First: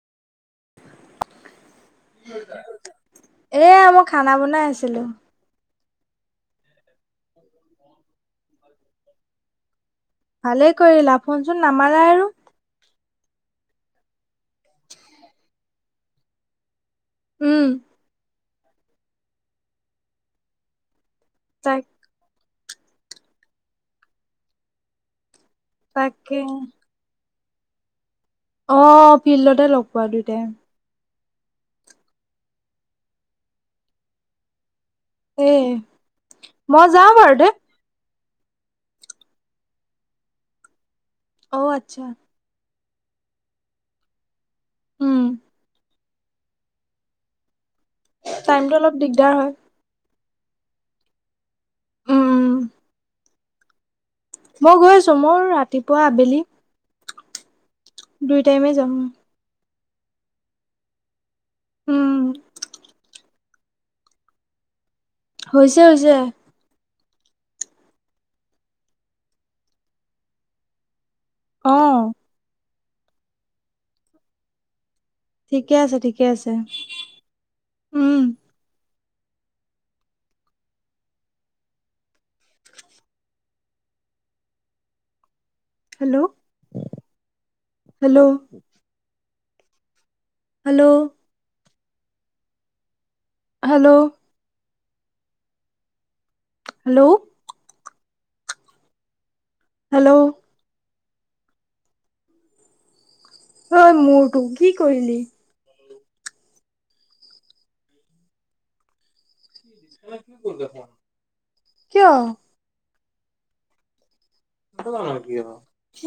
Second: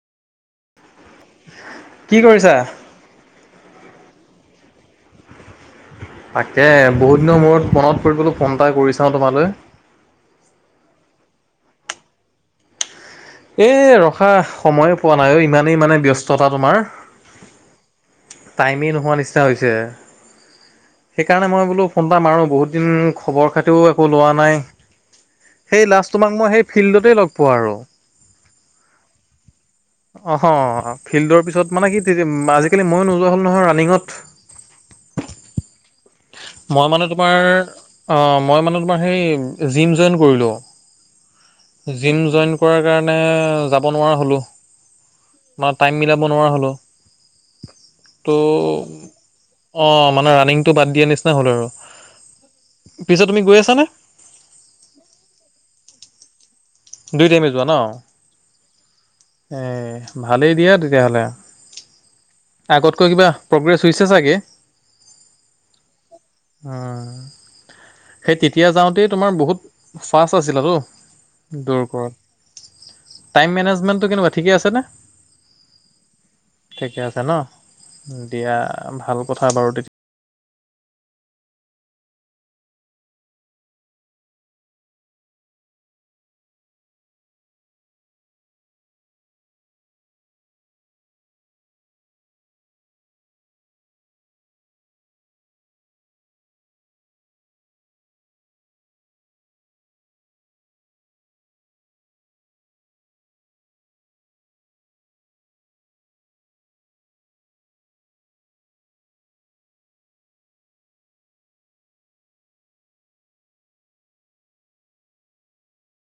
কি কৰিছা? এয়া মই খানা বনাই আছিলো। তাকে বহুত দিনৰ মূৰত মনত পৰিল বোলো ফোন এটা কৰি চাওঁ তোমালৈ। ভালে কৰিলা ফোন চুন নামাৰাই আৰু। এই ৰখা সময়ে পোৱা নাই অ, ইমানেই মানে ব্যস্ততা তোমাৰ। উম। টাইমেই নোহোৱা নিচিনা হৈছে, সেইকাৰণে ম'ই তাক বোলো ফোনটা মাৰো বহুত দিন খবৰ খাতিও একো লোৱা নাই। সেই লাষ্ট তোমাক তাকে মই সেই ফিল্ডতেই লগ পোৱা আৰু। অঁ ফিল্ডতে লগ পোৱা দুইটাই অঁহ অঁ ফিল্ডৰ পিছত মানে কি আজিকালি মইো নোযোৱা হলো নহয় ৰান্নিংত। [inaudible] মই মানে যাওঁ বাৰু তোমাৰ দে অঁ, মই মানে তোমাৰ সেই জিম জইন কৰিলোঁ, অ আচ্ছা জিম জইন কৰাৰ কাৰনে যাব নোৱাৰা হলো উম বা টাই মিলাব নোৱাৰা হলো, টাইমটো অলপ দিগদাৰ হয় তহ অঁ, মানে ৰানিংটো বাদ দিয়া নিচিনা হ'ল উম উম আৰু। পিছে তুমি গৈ আছানে? মই গৈ আছো মোৰ ৰাতিপুৱা আবেলি। দুই টাইমে যোৱা ন? দুই টাইমে যাম। এ ভালেই দিয়া তেতিয়া হ'লে, উম আগতকৈ কিবা প্ৰগ্ৰেছ হৈছে ছাগে। হৈছে হৈছে। অঁ, সেই তেতিয়া যাওঁতেই তোমাৰ বহুত ফাষ্ট আছিলতো। অ দৰ কৰত, টাইম মেনেজমেন্টটো কেনেকুৱা, ঠিকে আছেনে? ঠিকে আছে ঠিকে আছে ঠিকে আছে ন, উম দিয়া ভাল কথা বাৰু তে hello hello. Hello. Hello. Hello. Hello. অই মোৰটো কি কৰিলি? কিয়? [inaudible]